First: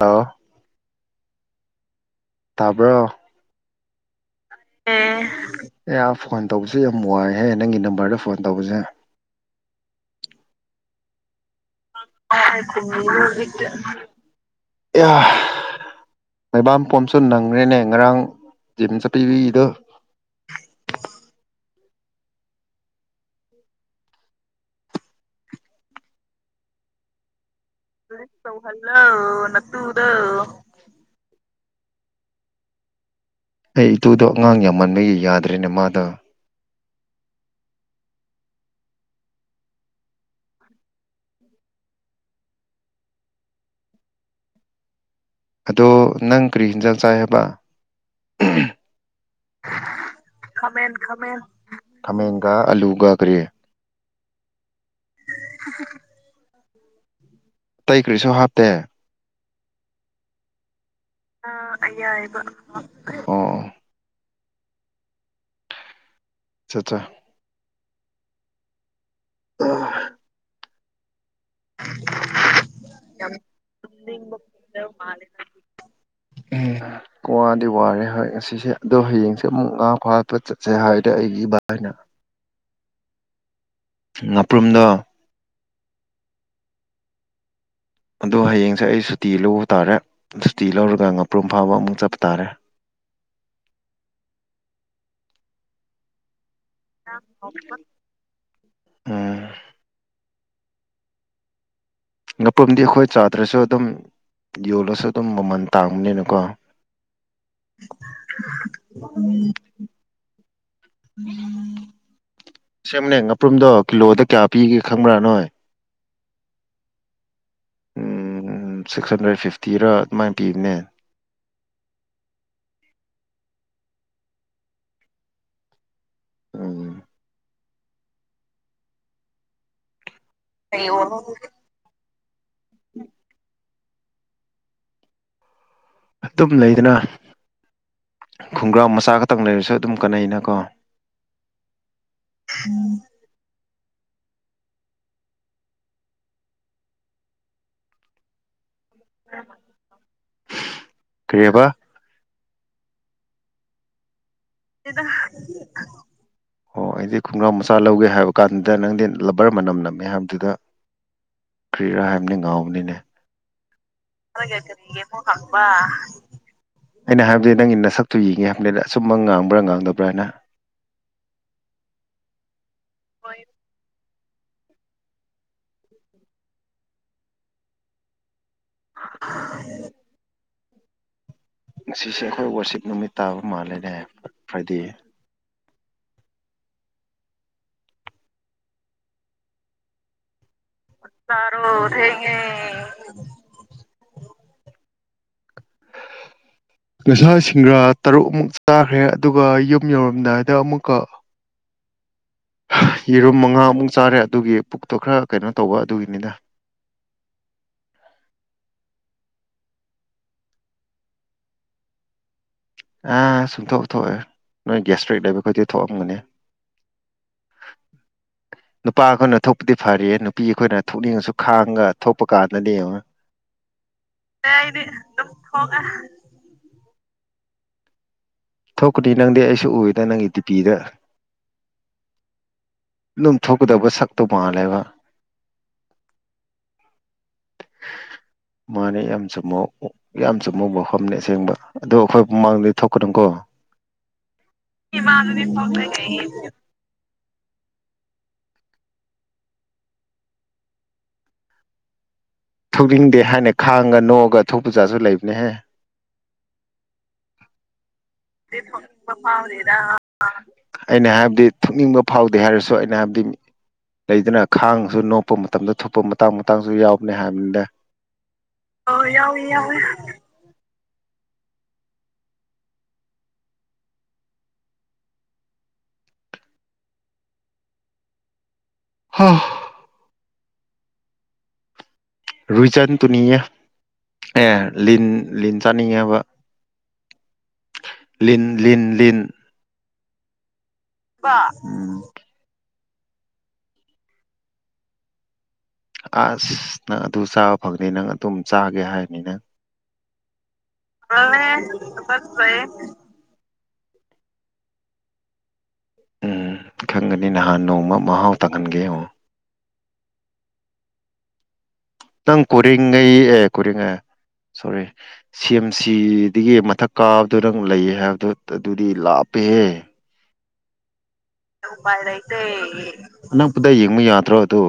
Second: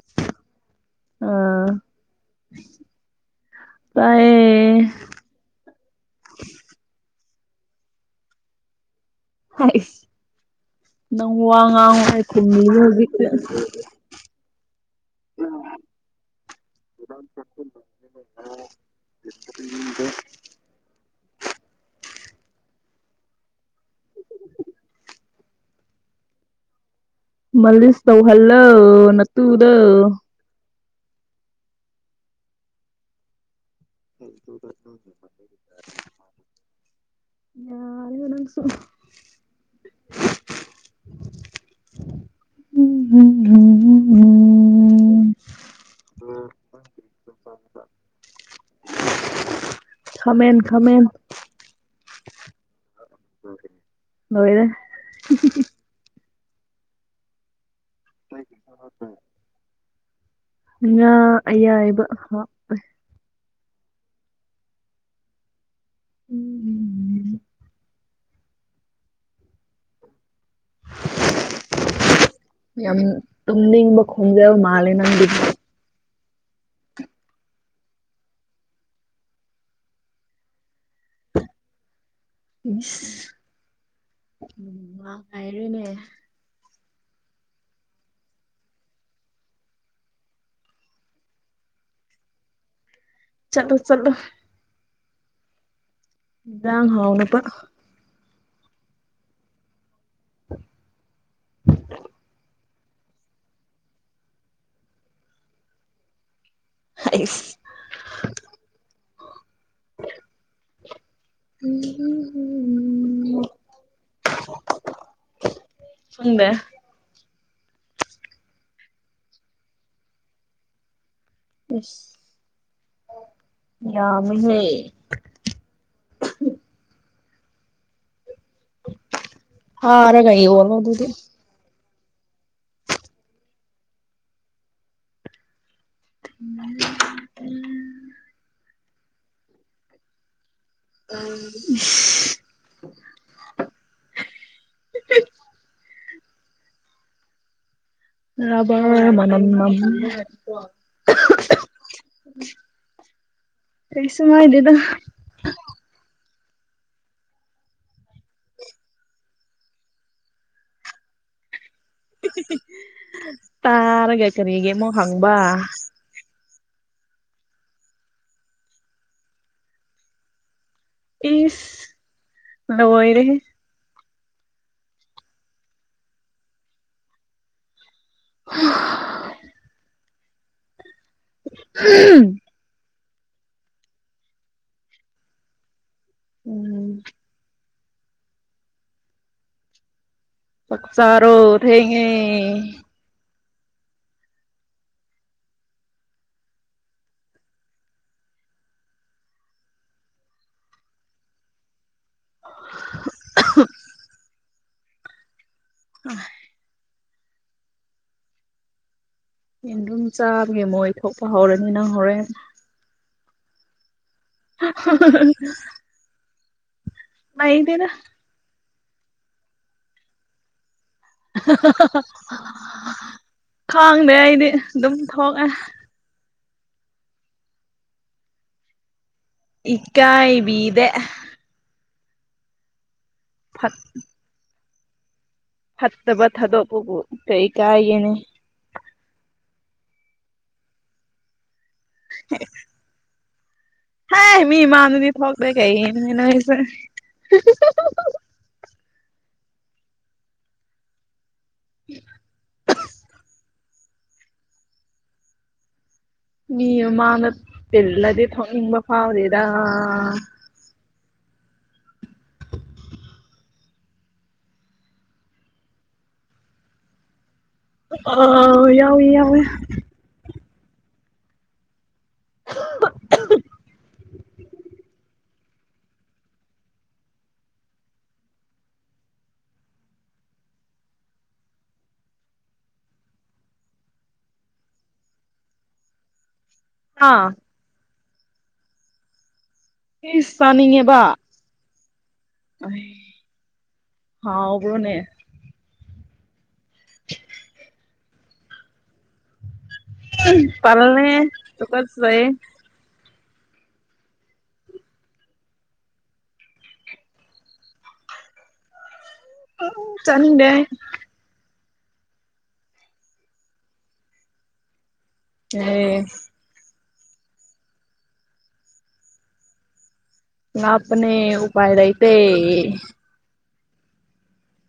ꯑꯣ ꯑꯥ ꯇꯥꯕ꯭ꯔꯣ ꯇꯥꯢꯌ‌ꯦ ꯎꯝ [unintelligible] ꯐꯣꯟ ꯇꯧꯕꯁꯦ ꯌꯥꯝ ꯋꯥꯢꯌꯦ ꯅꯪꯒꯤ ꯅꯝꯕꯔꯗ ꯐꯣꯟ ꯇꯧꯕꯁꯦ ꯍꯥꯏꯁ ꯅꯪ ꯋꯥ ꯉꯥꯡ ꯍꯧꯖꯤꯛꯇ [unintelligible] [unintelligible] ꯃꯩꯕꯥꯝꯄꯣꯝꯁꯨ ꯅꯪꯒ꯭ꯔꯦꯅꯦ ꯉꯔꯥꯡ ꯖꯤꯝ ꯆꯠꯄꯤꯔꯤꯗꯣ ꯃꯜꯂꯤꯁ ꯇꯧꯍꯜꯂꯣ ꯅꯇꯨꯗꯣ ꯑꯩ ꯏꯇꯨꯗꯣ ꯑꯉꯥꯡ ꯌꯥꯝꯃꯟꯕꯒꯤ ꯌꯥꯗ꯭ꯔꯦꯅꯦ ꯃꯥꯗꯣ ꯌꯥꯔꯦꯗ ꯅꯪꯁꯨ [unintelligible] ꯑꯗꯣ ꯅꯪ ꯀꯔꯤ ꯍꯤꯟꯖꯥꯡ ꯆꯥꯏ ꯍꯥꯏꯕ ꯈꯥꯃꯦꯟ ꯥꯈꯥꯃ‌ꯦꯟ ꯈꯥꯃꯦꯟ ꯈꯥꯃ‌ꯦꯟ ꯈꯥꯃꯦꯟꯒ ꯑꯂꯨꯒ ꯀꯔꯤ ꯂ‌ꯣꯏꯔ‌ꯦ [unintelligible] ꯇꯩ ꯀ꯭ꯔꯤꯁꯨ ꯍꯥꯞꯇꯦ ꯉꯥ ꯑ ꯑꯌꯥꯏꯕ ꯍꯥꯞ ꯍꯥꯞꯇꯦ꯫ ꯑꯣ ꯆꯠꯆꯥ [unintelligible] ꯌꯥꯝ ꯇꯨꯝꯅꯤꯡꯕ ꯈꯨꯝꯕ ꯌꯥꯝ ꯃꯥꯟꯂꯦ ꯅꯪ ꯃꯥꯜꯂꯦ ꯎꯝ ꯋꯥꯗꯤ ꯋꯥꯔꯦ ꯍꯣꯏ ꯉꯁꯤꯁꯦ ꯑꯗꯣ ꯍꯌꯦꯡꯁꯦ ꯑꯃꯨꯛ ꯉꯥ ꯐꯥꯕ ꯆꯠꯁꯦ ꯍꯥꯏꯔꯗꯤ ꯑꯩꯒꯤ ꯏꯕꯥꯢꯅ ꯏꯁ ꯉꯥꯄ꯭ꯔꯨꯝꯗꯣ [unintelligible] ꯑꯗꯣ ꯍꯌꯦꯡꯁꯦ ꯑꯩ ꯁꯨꯇꯤ ꯂꯧꯕ ꯇꯥꯔꯦ ꯁꯨꯇꯤ ꯂꯧꯔꯒ ꯉꯥꯄ꯭ꯔꯨꯝ ꯐꯥꯕ ꯑꯃꯨꯛ ꯆꯠꯄ ꯇꯥꯔꯦ ꯆꯠꯂꯨ ꯆꯠꯂꯨ ꯖꯥꯡ ꯍꯥꯎꯅꯄꯥ ꯎꯝ [inaudible] ꯉꯄ꯭ꯔꯨꯝꯗꯤ ꯑꯩꯈꯣꯏ ꯆꯥꯗ꯭ꯔꯁꯨ ꯑꯗꯨꯝ ꯌꯣꯜꯂꯁꯨ ꯑꯗꯨꯝ ꯃꯃꯜ ꯇꯥꯡꯕꯅꯤꯅꯀꯣ ꯍꯩꯁ [unintelligible] ꯁꯦꯡꯕꯅꯦ ꯉꯄ꯭ꯔꯨꯝꯗꯣ ꯀꯤꯂꯣꯗ ꯀꯌꯥ ꯄꯤꯒꯦ ꯈꯪꯕ꯭ꯔꯥ ꯅꯣꯏ ꯈꯪꯗꯦ ꯎꯝ ꯁꯤꯛꯁ ꯍꯟꯗ꯭ꯔꯦꯠ ꯐꯤꯐꯇꯤꯔꯥ ꯑꯗꯨꯃꯥꯏ ꯄꯤꯕꯅꯦ ꯢꯂ ꯌꯥꯝꯃꯦꯍꯩ ꯎꯝ ꯐꯥꯔꯒ ꯌꯣꯜ ꯌꯣꯜꯂꯣ ꯑꯇꯨꯝ ꯂꯩꯗꯅ ꯈꯣꯡꯒ꯭ꯔꯥꯥꯎ ꯃꯆꯥ ꯉꯇꯪ ꯂꯩꯔꯁꯨ ꯑꯗꯨꯝ ꯀꯥꯟꯅꯩꯩꯅꯀꯣ [unintelligible] [inaudible] ꯀꯔꯤ ꯍꯥꯏꯕ [unintelligible] ꯀꯩꯁꯨꯝ ꯍꯥꯏꯗꯦꯗ [unintelligible] ꯑꯣ ꯑꯩꯗꯤ ꯈꯣꯡꯒ꯭ꯔꯥꯎ ꯃꯆꯥ ꯂꯧꯒꯦ ꯍꯥꯏꯕ ꯀꯥꯟꯗꯨꯗ ꯅꯪꯗꯤ ꯂꯕꯔ ꯃꯅꯝ ꯅꯝꯃꯦ ꯍꯥꯏꯕꯗꯨꯗ ꯀ꯭ꯔꯤꯔꯥ ꯍꯥꯏꯕꯅꯤ ꯉꯥꯎꯕꯅꯤꯅꯦ ꯇꯥꯔꯩ [unintelligible] ꯑꯩꯅ ꯍꯥꯏꯕꯗꯤ ꯅꯪꯒꯤ ꯅꯁꯛꯇꯨ ꯌꯦꯡꯒꯦ ꯍꯥꯏꯕꯅꯤꯗ ꯑꯆꯨꯝꯕ ꯉꯥꯡꯕ꯭ꯔꯥ ꯉꯥꯡꯗꯕ꯭ꯔꯥ ꯑꯅꯥ ꯏꯁ ꯂꯣꯏꯔꯦꯍꯦ ꯍꯥ ꯉꯁꯤꯁꯦ ꯑꯩꯈꯣꯏ ꯋꯥꯔꯁꯤꯞ ꯅꯨꯃꯤꯠ ꯇꯥꯕ ꯃꯥꯜꯂꯦꯅꯦ ꯐ꯭ꯔꯥꯏꯗꯦ ꯎꯝ ꯆꯥꯛ ꯆꯥꯔꯣ ꯊꯦꯡꯉꯦ [inaudible] ꯉꯁꯥꯏ ꯁꯤꯡꯒ꯭ꯔꯥ ꯇꯔꯨꯛ ꯑꯃꯨꯛ ꯆꯥꯈ꯭ꯔꯦ ꯑꯗꯨꯒ ꯌꯨꯝ ꯌꯧꯔꯝꯗꯥꯏꯗ ꯑꯃꯨꯛꯀ [inaudible] ꯍꯥ ꯌꯦꯔꯨꯝ ꯃꯉꯥꯃꯨꯛ ꯆꯥꯔꯦ ꯑꯗꯨꯒꯤ ꯄꯨꯛꯇꯣ ꯈꯔ ꯀꯩꯅꯣ ꯇꯧꯕ ꯑꯗꯨꯒꯤꯅꯤꯗ ꯌꯦꯔꯨꯝ ꯆꯥꯕꯒꯤ ꯃꯣꯏ ꯊꯣꯛꯄ ꯍꯧꯔꯅꯤ ꯅꯪ ꯍꯧꯔꯦꯟ ꯑꯥ ꯁꯨꯛꯊꯣꯛ ꯊꯣꯛꯑꯣꯏ ꯅꯣꯏ ꯒ꯭ꯌꯥꯁꯇ꯭ꯔꯤꯛ ꯂꯩꯕ ꯈꯣꯏꯗꯤ ꯊꯣꯛꯑꯝꯒꯅꯤ ꯂꯩꯇꯦꯗ ꯅꯨꯄꯥ ꯑꯩꯈꯣꯏꯅ ꯊꯣꯛꯄꯗꯤ ꯐꯔꯤꯍꯦ ꯅꯨꯄꯤ ꯑꯩꯈꯣꯏꯅ ꯊꯣꯛꯅꯤꯡꯉꯁꯨ ꯈꯥꯡꯉꯒ ꯊꯣꯛꯄ ꯀꯥꯟꯗꯗꯤ ꯌꯦꯡꯉꯣ ꯑꯩꯗꯤ ꯑꯗꯨꯝ ꯊꯣꯛꯑꯦ ꯊꯣꯛꯀꯅꯤ ꯅꯪꯗꯤ ꯑꯩꯁꯨ ꯎꯏꯗ ꯅꯪꯒꯤ ꯗꯤꯄꯤꯗ ꯏꯀꯥꯏꯕꯤꯗꯦ ꯑꯗꯨꯝ ꯐꯠ ꯊꯣꯛꯀꯗꯕ ꯁꯛꯇꯣ ꯃꯥꯜꯂꯦꯕ ꯐꯠꯇꯕ ꯊꯗꯣꯛꯄꯕꯨ ꯀꯩ ꯀꯥꯏꯒꯦꯅꯦ ꯃꯥꯅꯦ ꯌꯥꯝ ꯆꯨꯝꯕ ꯋꯥ ꯌꯥꯝ ꯆꯨꯝꯕ ꯃꯐꯝꯅꯦ ꯑꯁꯦꯡꯕ ꯑꯗꯣ ꯑꯩꯈꯣꯏ ꯃꯥꯡꯗ ꯊꯣꯛꯀꯅꯨꯀꯣ ꯍꯥꯏ ꯃꯤ ꯃꯥꯡꯗꯗꯤ ꯏꯃꯥꯡꯗꯗꯤ [unintelligible] ꯊꯣꯛꯇꯦ ꯀꯩꯒꯤꯅꯣ ꯀꯩꯒꯤ ꯅꯣꯏꯖꯨ [unintelligible] [inaudible] ꯊꯧꯅꯤꯡꯗꯦ ꯍꯥꯏꯅ ꯈꯥꯡꯉꯒ ꯅꯣꯛꯑꯒ ꯊꯣꯛꯄ ꯖꯥꯠꯁꯨ ꯂꯩꯕꯅꯦꯍꯦ ꯃꯤ ꯃꯥꯃꯥꯡꯗ ꯇꯤꯜꯂꯗꯤ ꯊꯣꯛꯅꯤꯡꯕ ꯐꯥꯎꯗꯦꯗ ꯑꯩꯅ ꯍꯥꯏꯕꯗꯤ ꯊꯣꯛꯅꯤꯡꯕ ꯐꯥꯎꯗꯦ ꯍꯥꯏꯔꯁꯨ ꯑꯩꯅ ꯍꯥꯏꯕꯗꯤ ꯂꯩꯗꯅ ꯈꯥꯡꯁꯨ ꯅꯣꯛꯄ ꯃꯇꯝꯗ ꯊꯣꯛꯄ ꯃꯇꯥꯡ ꯃꯇꯥꯡꯖꯨ ꯌꯥꯎꯕꯅꯦ ꯍꯥꯏꯕꯅꯦꯗ ꯑ ꯑꯥ ꯌꯥꯎꯋꯦ ꯌꯥꯎꯋꯦ ꯌꯥꯎꯏ ꯌꯥꯎꯏ ꯍꯥ ꯔꯨꯏꯆꯟ ꯇꯨꯅꯤꯌꯦ ꯑꯦ ꯂꯤꯟ ꯂꯤꯟ ꯆꯥꯅꯤꯡꯉꯦꯕ ꯍꯥ ꯂꯤꯟ ꯂꯤꯟ ꯂꯤꯟ ꯏꯁ ꯆꯥꯅꯤꯡꯉꯦꯕꯥ ꯕꯥ ꯎꯝ ꯑꯣꯏ ꯍꯥꯎꯕ꯭ꯔꯣꯅꯦ ꯑꯁ ꯅꯪ ꯑꯗꯨ ꯆꯥꯕ ꯐꯪꯉꯗꯤ ꯅꯪ ꯑꯗꯨꯝ ꯆꯥꯒꯦ ꯍꯥꯏꯒꯅꯤꯗ ꯎꯝ ꯇꯜꯂꯦꯍꯦ ꯇꯨꯒꯠꯆꯩ ꯎꯝ ꯈꯪꯒꯅꯤ ꯅꯍꯥꯟ ꯅꯣꯡꯃ ꯃꯍꯥꯎ ꯇꯪꯍꯟꯒꯦ ꯌꯦꯡꯉꯣ [unintelligible] ꯆꯥꯅꯤꯡꯗꯦ ꯅꯪ ꯀꯣꯔ‌ꯦꯡꯒꯩ ꯑꯦ ꯀꯣꯔ‌ꯦꯡꯒꯩ ꯁꯣꯔꯤ ꯁꯤ ꯑꯦꯝ ꯁꯤ ꯑꯩ ꯗꯒꯤ ꯃꯊꯛ ꯀꯥꯕꯗꯣ ꯅꯪ ꯂꯩꯌꯦ ꯍꯥꯏꯕꯗꯣ ꯑꯗꯨꯗꯤ ꯂꯥꯞꯄꯦꯍꯦ ꯂꯥꯞꯄꯅꯦ ꯎꯄꯥꯥꯏ ꯎꯄꯥꯏ ꯂꯩꯇ‌ꯦ ꯂꯩꯇꯦ ꯑꯅꯛꯄꯗ ꯌꯦꯡꯕ ꯌꯥꯗ꯭ꯔꯣ ꯑꯗꯣ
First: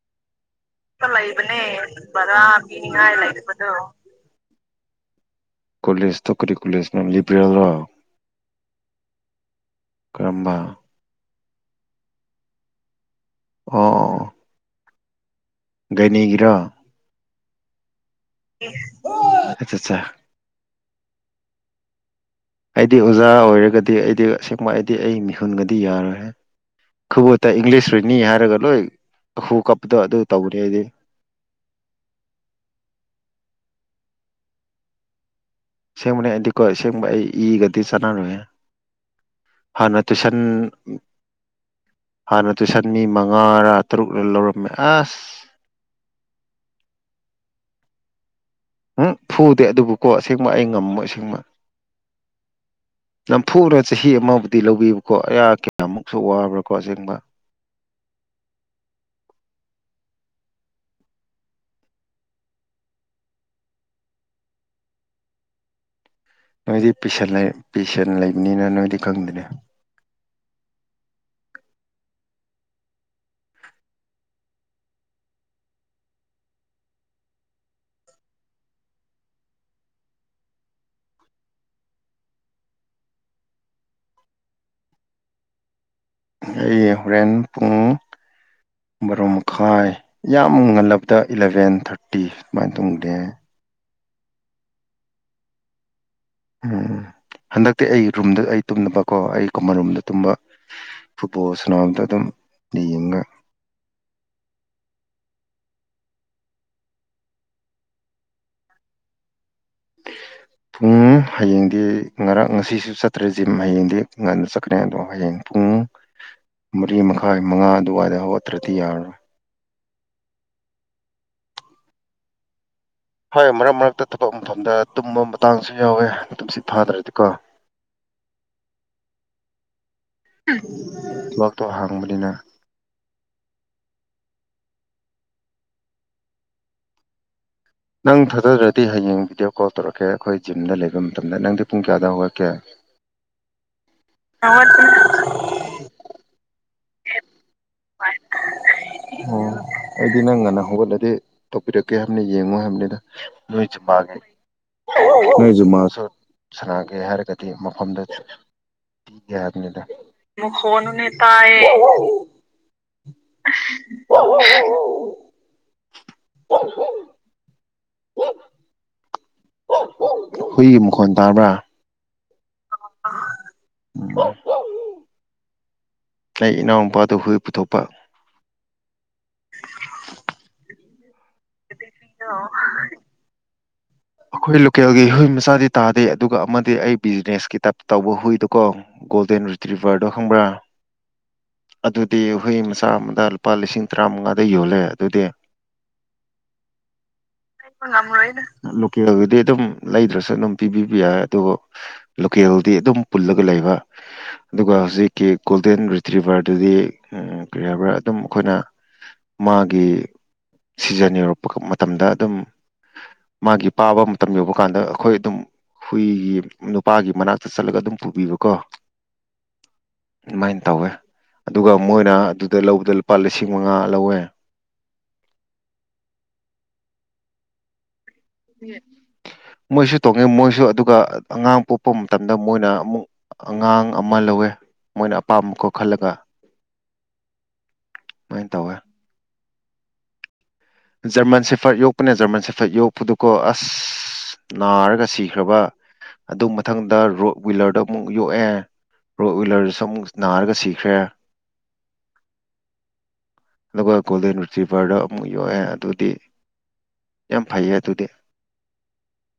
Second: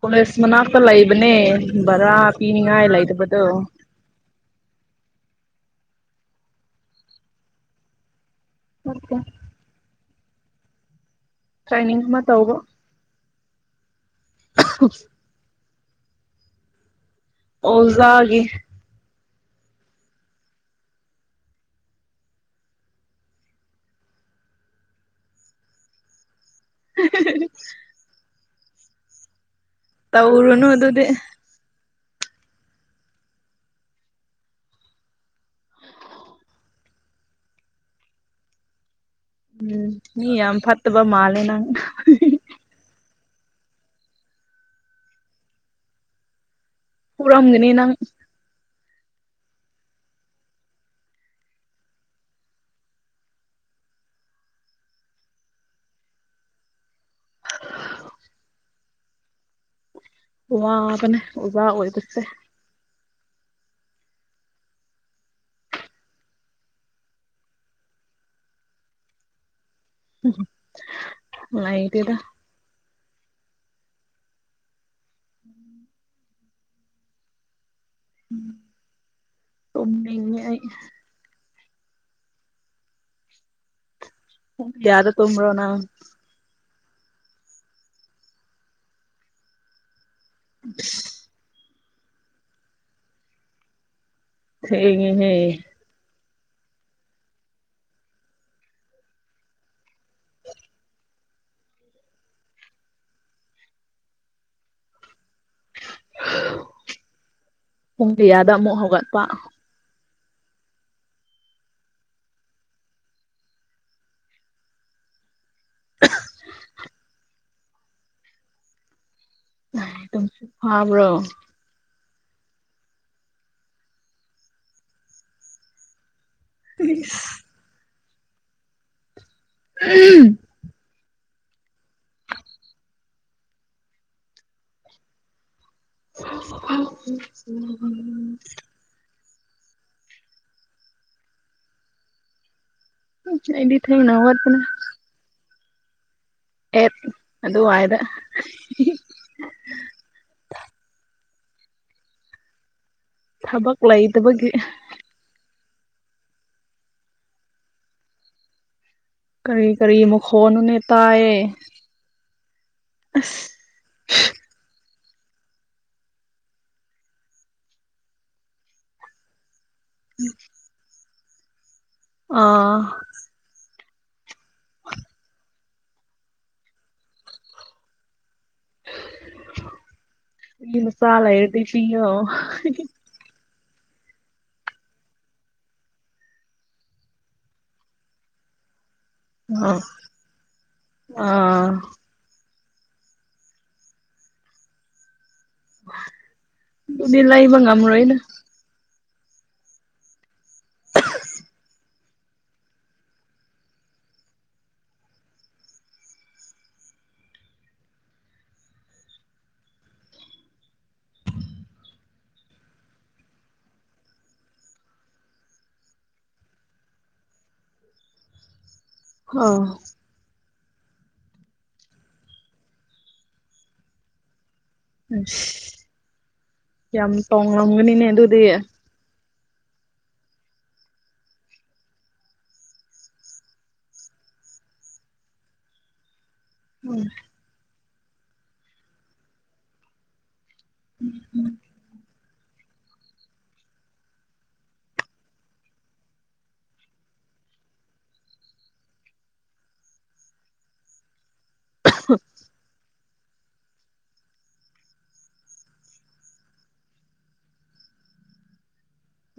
ꯀꯣꯂꯦꯖ ꯃꯅꯥꯛꯇ ꯇ ꯂꯩꯕꯅꯦ ꯚꯔꯥ ꯕꯔꯥ ꯄꯤꯅꯤꯡꯉꯥꯏ ꯂꯩꯇꯕꯗꯣ ꯂꯩꯕꯗꯣ ꯀꯣꯂꯦꯖ ꯇ‌ꯣ ꯀꯔꯤ ꯀꯣꯂꯦꯖꯅ‌ꯣ ꯂꯤꯕꯔꯦꯜ ꯔꯣ ꯅꯠꯇ‌ꯦ ꯀꯔꯝꯕ ꯇ꯭ꯔꯦꯅꯤꯡ ꯑꯃ ꯇꯧꯕ ꯑꯣꯑꯣ [inaudible] ꯒꯥꯏꯅꯤꯒꯤꯔ‌ꯣ ꯑꯣꯖꯥꯒꯤ ꯍ‌ꯣ ꯑꯠꯆꯥ ꯆꯥ ꯑꯩꯗꯤ ꯑꯣꯖꯥ ꯑꯣꯏꯔꯒꯗꯤ ꯑꯩꯗꯤ ꯑꯁꯦꯡꯕ ꯑꯩꯗꯤ ꯑꯩ ꯃꯤꯍꯨꯟꯒꯗꯤ ꯌꯥꯔꯣꯏꯍ‌ꯦ ꯈꯨꯕꯨꯠꯇ ꯏꯪꯂꯤꯁ [unintelligible] ꯅꯤ ꯍꯥꯏꯔꯒ ꯂꯣꯏ ꯈꯨ ꯀꯞꯄꯗꯣ ꯑꯗꯨ ꯇꯧꯔ‌ꯦ ꯇꯧꯔꯨꯅꯨ ꯑꯩꯗꯤ ꯑꯗꯨꯗꯤ ꯑꯁ‌ꯦꯡꯕꯅꯦ ꯑꯩꯗꯤꯀꯣ ꯑꯁꯦꯡꯕ ꯑꯩ ꯏꯒꯗꯤ ꯆꯥꯟꯅꯔ‌ꯣꯏꯍ‌ꯦ ꯎꯝ ꯍꯥꯟꯅ ꯇꯨꯏꯁꯟ ꯃꯤ ꯌꯥꯝ ꯎ ꯐꯠꯇꯕ ꯃꯥꯜꯂꯦ ꯅꯪ ꯍꯥꯟꯅ ꯇꯨꯏꯁꯟ ꯃꯤ ꯃꯉꯥꯔꯥ ꯇꯔꯨꯛꯔ ꯂꯧꯔꯝꯃꯦ ꯑꯁ ꯐꯨꯔꯝꯒꯅꯤ ꯅꯪ ꯎꯝ ꯐꯨꯗꯦ ꯑꯗꯨꯕꯨꯀꯣ ꯑꯁꯦꯡꯕ ꯑꯩ ꯉꯝꯃꯣꯏ ꯑꯁꯦꯡꯕ ꯅꯝꯐꯨꯗ ꯆꯍꯤ ꯑꯃꯕꯨꯗꯤ ꯂꯧꯕꯤꯕꯀꯣ ꯑꯌꯥ ꯀꯌꯥꯃꯨꯛꯁꯨ ꯋꯥꯕ꯭ꯔꯥꯀꯣ ꯑꯁꯦꯡꯕ ꯋꯥꯕꯅꯦ ꯑꯣꯖꯥ ꯑꯣꯏꯕꯁ‌ꯦ ꯅꯣꯏꯗꯤ ꯄꯤꯁꯟ ꯂꯩ ꯄꯤꯁꯟ ꯂꯩꯕꯅꯤꯅ ꯅꯣꯏꯗꯤ ꯈꯪꯗ‌ꯅꯦ ꯥꯅꯨꯡꯉꯥꯏꯇꯦꯗ ꯎꯝ ꯎꯝ ꯇꯨꯝꯅꯤꯡꯉꯦ ꯑꯩ [unintelligible] ꯌꯥꯗ ꯇꯣꯝꯕ꯭ꯔꯣ ꯅꯪ ꯑꯩ ꯍꯣꯔꯦꯟ ꯄꯨꯡ ꯕꯥꯔꯣ ꯃꯈꯥꯏ ꯌꯥꯝ ꯉꯜꯂꯕꯗ ꯏꯂꯕꯦꯟ ꯊꯥꯔꯇꯤ ꯁꯨꯃꯥꯏꯟ ꯇꯨꯝꯗꯦ ꯊꯦꯡꯉ‌ꯦ ꯍꯦ ꯎꯝ ꯍꯟꯗꯛꯇꯤ ꯑꯩ ꯔꯨꯝꯗ ꯑꯩ ꯇꯨꯝꯃꯦꯕꯀꯣ ꯑꯩ ꯀꯨꯝꯃꯟ ꯔꯨꯝꯗ ꯇꯨꯝꯕ ꯐꯨꯠꯕꯣꯜ ꯁꯟꯅꯕꯗ‌ꯣ ꯑꯗꯨꯝ ꯌꯦꯡꯉꯒ ꯄꯨꯡ ꯀꯌꯥꯗ ꯑꯃꯨꯛ ꯍꯧꯒꯠꯄ ꯄꯨꯡ ꯍꯌꯦꯡꯗꯤ ꯉꯔꯥꯡ ꯉꯁꯤꯁꯨ ꯆꯠꯇ꯭ꯔꯦ ꯖꯤꯝ ꯍꯌꯦꯡꯗꯤ ꯉꯟꯅ ꯆꯠꯀꯅꯤ ꯑꯗꯣ ꯍꯌꯦꯡ ꯄꯨꯡ ꯃꯔꯤ ꯃꯈꯥꯏ ꯃꯉꯥ ꯑꯗꯨꯋꯥꯏꯗ ꯍꯧꯒꯠꯇ꯭ꯔꯗꯤ ꯌꯥꯔꯔꯣꯏ ꯇꯨꯝꯁꯤꯠ ꯐꯥꯕ꯭ꯔꯣ [unintelligible] ꯍꯣꯏ ꯃꯔꯛ ꯃꯔꯛꯇ ꯊꯕꯛ ꯃꯐꯝꯗ ꯇꯨꯝꯕ ꯃꯇꯥꯡꯁꯨ ꯌꯥꯎꯋꯦ ꯇꯨꯝꯁꯤꯠ ꯐꯥꯗ꯭ꯔꯗꯤꯀꯣ ꯏꯁ ꯎꯝ ꯕꯥꯛꯇꯣ ꯍꯥꯡꯕꯅꯤꯅ ꯎ ꯎ ꯅꯪ ꯊꯥꯖꯗ꯭ꯔꯗꯤ ꯍꯌꯦꯡ ꯚꯤꯗꯤꯑꯣ ꯀꯣꯜ ꯇꯧꯔꯛꯀꯦ ꯑꯩꯈꯣꯏ ꯖꯤꯝꯗ ꯂꯩꯕ ꯃꯇꯝꯗ ꯅꯪꯗꯤ ꯄꯨꯡ ꯀꯌꯥꯗ ꯍꯧꯒꯠꯀꯦ ꯎꯝ ꯑꯩꯗꯤ ꯊꯦꯡꯅ ꯍꯧꯒꯄꯟ ꯍꯧꯒꯠꯄꯅꯦ ꯑꯦꯞ ꯑꯗꯨ ꯋꯥꯏꯗ ꯑꯣ ꯑꯩꯗꯤ ꯅꯪ ꯉꯟꯅ ꯍꯧꯒꯠꯂꯗꯤ ꯇꯧꯄꯤꯔꯛꯀꯦ ꯍꯥꯏꯕꯅꯤ ꯌꯦꯡꯉꯨ ꯍꯥꯏꯕꯅꯤꯗ ꯂꯣꯏ ꯊꯕꯛ ꯆ ꯄꯥꯒꯦ ꯂꯩꯇꯕꯒꯤ ꯅꯣꯏꯖꯨ [unintelligible] ꯃꯥꯖꯨ ꯁꯥꯟꯅꯒꯦ ꯍꯥꯏꯔꯒꯗꯤ ꯃꯐꯝꯗ ꯀꯔꯤ ꯌꯥꯗꯦꯗ ꯀꯔꯤ ꯃꯈꯣꯟꯅꯣꯅꯦ ꯃꯈꫭꯟꯅꫭꯅꯦ ꯇꯥꯏꯌꯦ ꯇꯥꯌꯦ [unintelligible] ꯑꯁ [unintelligible] [unintelligible] ꯍꯨꯏꯒꯤ ꯃꯈꯣꯟ ꯇꯥꯕ꯭ꯔꯥ ꯑꯥ [unintelligible] ꯑꯩ ꯏꯅꯥꯎꯅꯨꯄꯥꯗꯨ ꯍꯨꯏ ꯄꯨꯊꯣꯛꯄ ꯍꯨꯏ ꯃꯆꯥ ꯂꯩꯔꯗꯤ ꯄꯤꯌꯣ ꯑꯈꯣꯏ ꯂꯣꯀꯦꯜꯒꯤ ꯍꯨꯏ ꯃꯆꯥꯗꯤ ꯇꯥꯗꯦ ꯑꯗꯨꯒ ꯑꯃꯗꯤ ꯑꯩ ꯕꯤꯖꯤꯅꯦꯁꯀꯤ ꯇꯥꯏꯞꯇ ꯇꯧꯕ ꯍꯨꯏꯗꯣ ꯀꯣ ꯒꯣꯜꯗꯦꯟ ꯑꯥ ꯔꯤꯇ꯭ꯔꯤꯚꯔꯗꯣ ꯈꯪꯕ꯭ꯔꯥ ꯑꯥ ꯑꯗꯨ ꯗꯤ ꯍꯨꯏ ꯃꯆꯥ ꯑꯝꯗ ꯂꯨꯄꯥ ꯂꯤꯁꯤꯡ ꯇ꯭ꯔꯥꯃꯉꯥꯗ ꯌꯣꯜꯂꯦ ꯑꯗꯨꯗꯤ ꯑꯗꯨꯗꯤ ꯂꯩꯕ ꯆꯠꯄ ꯉꯝꯔꯣꯏꯗ ꯉꯝꯔꫭꯏꯗ ꯂꯣꯀꯦꯜꯗꯗꯤ ꯑꯗꯨꯝ ꯂꯩꯗ꯭ꯔꯁꯨ ꯑꯗꯨꯝ ꯄꯤꯕꯤꯕ ꯌꯥꯏ ꯑꯗꯨ ꯂꯣꯀꯦꯜꯗꯤ ꯑꯗꯨꯝ ꯄꯨꯜꯂꯒ ꯂꯩꯕ ꯑꯗꯨꯒ ꯍꯧꯖꯤꯛꯀꯤ ꯒꯣꯜꯗꯦꯟ ꯔꯤꯇ꯭ꯔꯤꯚꯔ ꯗꯨꯗꯤ ꯀꯔꯤ ꯍꯥꯏꯕ꯭ꯔꯥ ꯑꯗꯨꯝ ꯑꯩꯈꯣꯏꯅ ꯃꯥꯒꯤ ꯁꯤꯖꯟ ꯌꯧꯔꯛꯄꯀ ꯃꯇꯝꯗ ꯑꯗꯨꯝ ꯃꯥꯒꯤ ꯄꯥꯕ ꯃꯇꯝ ꯌꯧꯕ ꯀꯥꯟꯗ ꯑꯈꯣꯏ ꯑꯗꯨꯝ ꯍꯨꯏ ꯅꯨꯄꯥꯒꯤ ꯃꯅꯥꯛꯇ ꯆꯠꯂꯒ ꯑꯗꯨꯝ ꯄꯨꯕꯤꯕꯀꯣ ꯑꯣ ꯃꯥꯏꯟ ꯇꯧꯋꯦ ꯑꯗꯨꯒ ꯃꯣꯏꯅ ꯑꯗꯨꯗ ꯂꯧꯕꯗ ꯂꯨꯄꯥ ꯂꯤꯁꯤꯡ ꯃꯉꯥ ꯂꯧꯋꯦ ꯑꯁ ꯌꯥꯝ ꯇꯣꯡꯔꯝꯒꯅꯤꯅꯦ ꯑꯗꯨ ꯃꯣꯏꯁꯨ ꯇꯣꯡꯉꯦ ꯃꯣꯏꯁꯨ ꯑꯗꯨꯒ ꯑꯉꯥꯡ ꯄꯣꯛꯄ ꯃꯇꯝꯗ ꯃꯣꯏꯅ ꯑꯃꯨꯛ ꯑꯉꯥꯡ ꯑꯃ ꯂꯧꯋꯦ ꯃꯣꯏꯅ ꯑꯄꯥꯝꯕ ꯀꯣ ꯈꯜꯂꯒ ꯎꯝ ꯃꯥꯏꯟ ꯇꯧꯋꯦ ꯖꯔꯃꯟ ꯁꯦꯐꯔꯗ ꯌꯣꯛꯄꯅꯦ ꯖꯔꯃꯟ ꯁꯦꯐꯔꯗ ꯌꯣꯛꯄꯗꯨꯀꯣ ꯑꯁ ꯅꯥꯔꯒ ꯁꯤꯈ꯭ꯔꯕ ꯑꯗꯨ ꯃꯊꯪꯗ ꯔꯣꯗꯋꯤꯂꯔ ꯗꫭ ꯑꯃꯨꯛ ꯌꯣꯛꯑꯦ ꯔꯣꯗꯋꯤꯂꯔꯗꯨꯁꯨ ꯑꯃꯨꯛ ꯅꯥꯔꯒ ꯁꯤꯈ꯭ꯔꯦ ꯑꯗꯨꯒ ꯒꯣꯜꯗꯦꯟ ꯔꯤꯇ꯭ꯔꯤꯗꯣ ꯑꯃꯨꯛ ꯌꯣꯛꯑꯦ ꯑꯗꯨꯗꯤ ꯌꯥꯝ ꯐꯩꯌꯦ ꯑꯗꯨꯗꯤ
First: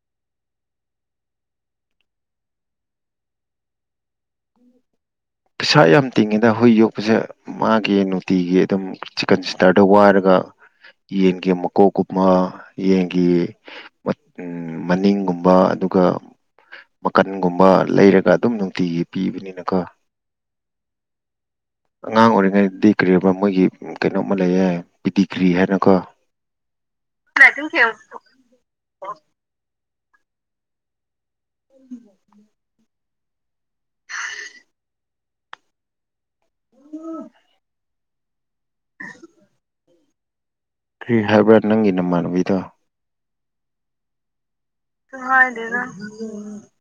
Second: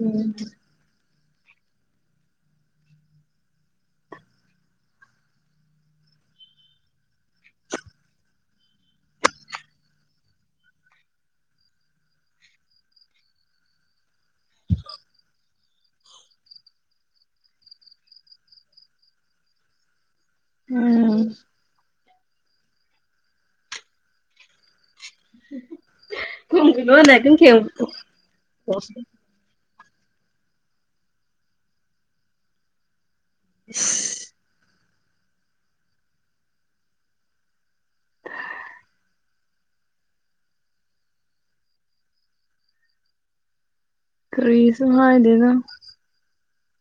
ꯎꯝ ꯄꯩꯁꯥ ꯌꯥꯝ ꯇꯤꯡꯉꯤꯗ ꯍꯨꯏ ꯌꯣꯛꯄꯁꯦ ꯃꯥꯒꯤ ꯅꯨꯇꯤꯒꯤ ꯑꯗꯨꯝ ꯆꯤꯀꯟ ꯁꯦꯟꯇꯔꯗ ꯋꯥꯏꯔꯒ ꯌꯦꯟꯒꯤ ꯃꯀꯣꯛ ꯀꯨꯝꯕ ꯌꯦꯟꯒꯤ ꯃꯠ ꯎꯝ ꯎꯝ ꯃꯅꯤꯡꯒꯨꯝꯕ ꯑꯗꯨꯒ ꯃꯀꯟꯒꯨꯝꯕ ꯂꯩꯔꯒ ꯑꯗꯨꯝ ꯅꯨꯡꯇꯤꯒꯤ ꯄꯤꯕꯅꯤꯅꯀꯣ ꯎꯝ ꯑꯉꯥꯡ ꯑꯣꯏꯔꯤꯉꯩꯗꯗꯤ ꯀꯔꯤ ꯑꯕ ꯃꯣꯏꯒꯤ ꯀꯩꯅꯣꯝꯃ ꯂꯩꯌꯦ ꯄꯤꯗꯤꯒ꯭ꯔꯤ ꯍꯥꯏꯅꯀꯣ [unintelligible] [unintelligible] [unintelligible] [unintelligible] ꯀ꯭ꯔꯤ ꯍꯥꯏꯕ ꯅꯪꯒꯤ ꯅꯃꯥꯟꯅꯕꯤꯗꯣ ꯀ꯭ꯔꯤꯁꯨ ꯍꯥꯏꯗꯦꯗ [unintelligible]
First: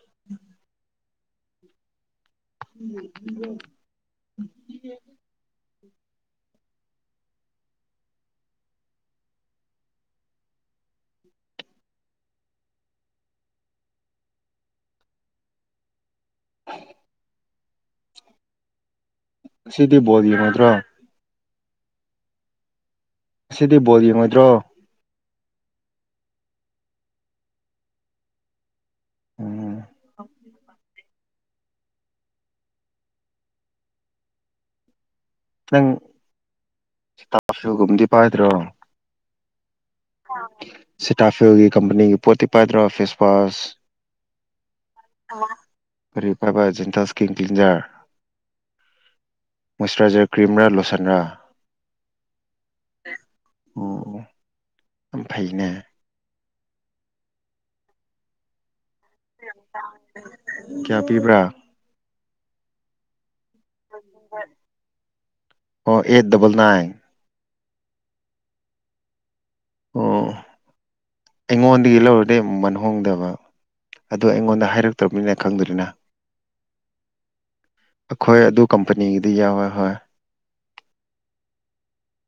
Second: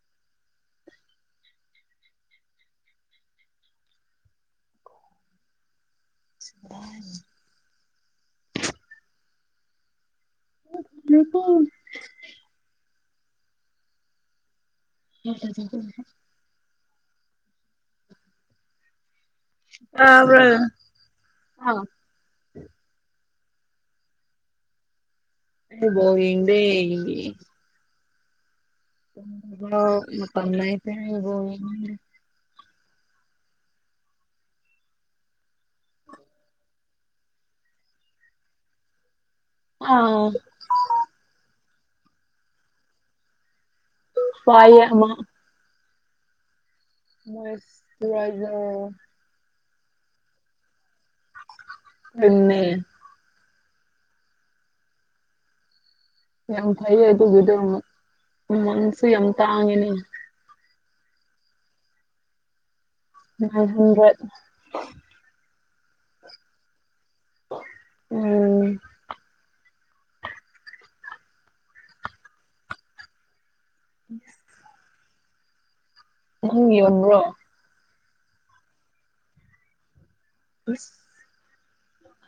[inaudible] [unintelligible] [unintelligible] [unintelligible] [unintelligible] [unintelligible] [unintelligible] ꯉꯁꯤꯗꯤ ꯕꯣꯜ ꯇꯥꯕ꯭ꯔꯣ ꯌꯦꯡꯉꯣꯏꯗ꯭ꯔꯣ ꯍꯥꯎ ꯉꯁꯤꯗꯤ ꯕꯣꯜ ꯌꯦꯡꯉꯣꯏꯗ꯭ꯔꯣ ꯑꯩꯗꯤ ꯕꯣꯜ ꯌꯦꯡꯗꯦ ꯎꯝ [unintelligible] ꯃꯇꯝ ꯂꯩꯇꯦ ꯑꯩ ꯕꯣꯜ ꯌꯦꯡꯕꯒꯤ ꯅꯪ ꯁꯤꯇꯥꯁꯨꯜ ꯒꯨꯝꯗꯤ ꯄꯥꯏꯗ꯭ꯔꯣ ꯍꯥ ꯁꯤꯇꯥꯁꯨꯜꯒꯤ ꯀꯝꯄꯅꯤꯒꯤ ꯄꯣꯠꯇꯤ ꯄꯥꯏꯗ꯭ꯔꯣ ꯐꯦꯁꯋꯥꯁ [unintelligible] ꯑꯃ ꯑꯥ ꯀꯔꯤ ꯄꯥꯏꯕ ꯖꯤꯟꯇꯁ ꯃꯣꯏꯁꯆꯨꯔꯥꯏꯖꯔ ꯃꯣꯏꯁꯆꯨꯔꯥꯏꯖꯔ ꯀ꯭ꯔꯤꯝꯔꯥ ꯂꯣꯁꯟꯔꯥ ꯀ꯭ꯔꯤꯝ ꯅꯦ ꯑꯣ ꯑꯝ ꯐꯩꯅꯦ ꯌꯥꯝ ꯐꯩꯌꯦ ꯑꯗꯨꯒꯤꯗꯣ ꯃꯃꯟꯁꯨ ꯌꯥꯝ ꯇꯥꯡꯉꯤꯅꯦ ꯀꯌꯥ ꯄꯤꯕ꯭ꯔꯥ ꯅꯥꯏꯟ ꯍꯟꯗ꯭ꯔꯦꯗ ꯑꯣ ꯑꯩꯠ ꯗꯕꯜ ꯅꯥꯏꯟ ꯎꯝ ꯑꯣ ꯑꯩꯉꯣꯟꯗꯒꯤ ꯂꯧꯔꯗꯤ ꯃꯃꯟ ꯍꯣꯡꯗꯕ ꯑꯗꯨ ꯑꯩꯉꯣꯟꯗ ꯍꯥꯏꯔꯛꯇ꯭ꯔꯕꯅꯤꯅ ꯈꯪꯗ꯭ꯔꯦꯅ ꯅꯪ ꯌꯣꯟꯕ꯭ꯔꯣ ꯑꯩꯈꯣꯏ ꯑꯗꯨ ꯀꯝꯄꯅꯤꯒꯤꯗꯤ ꯌꯥꯎꯋꯦ ꯍꯣꯏ ꯎꯁ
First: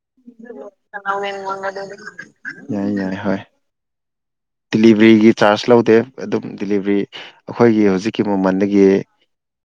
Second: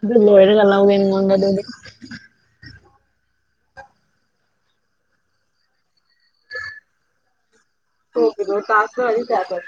ꯑꯗꯨ ꯂꯣꯏꯔꯒ ꯂꯧꯒꯦ ꯅꯪꯉꯣꯟꯗ ꯑꯗꯨꯗꯤ [unintelligible] ꯌꯥꯏ ꯌꯥꯏ ꯍꯣꯏ ꯗꯤꯂꯤꯕꯔꯤꯒꯤ ꯆꯥꯔꯖ ꯂꯧꯗꯦ ꯑꯗꯨꯝ ꯗꯤꯂꯤꯕꯔꯤ ꯑꯩꯈꯣꯏꯒꯤ ꯍꯧꯖꯤꯛꯀꯤ ꯃꯃꯜꯗꯒꯤ [unintelligible]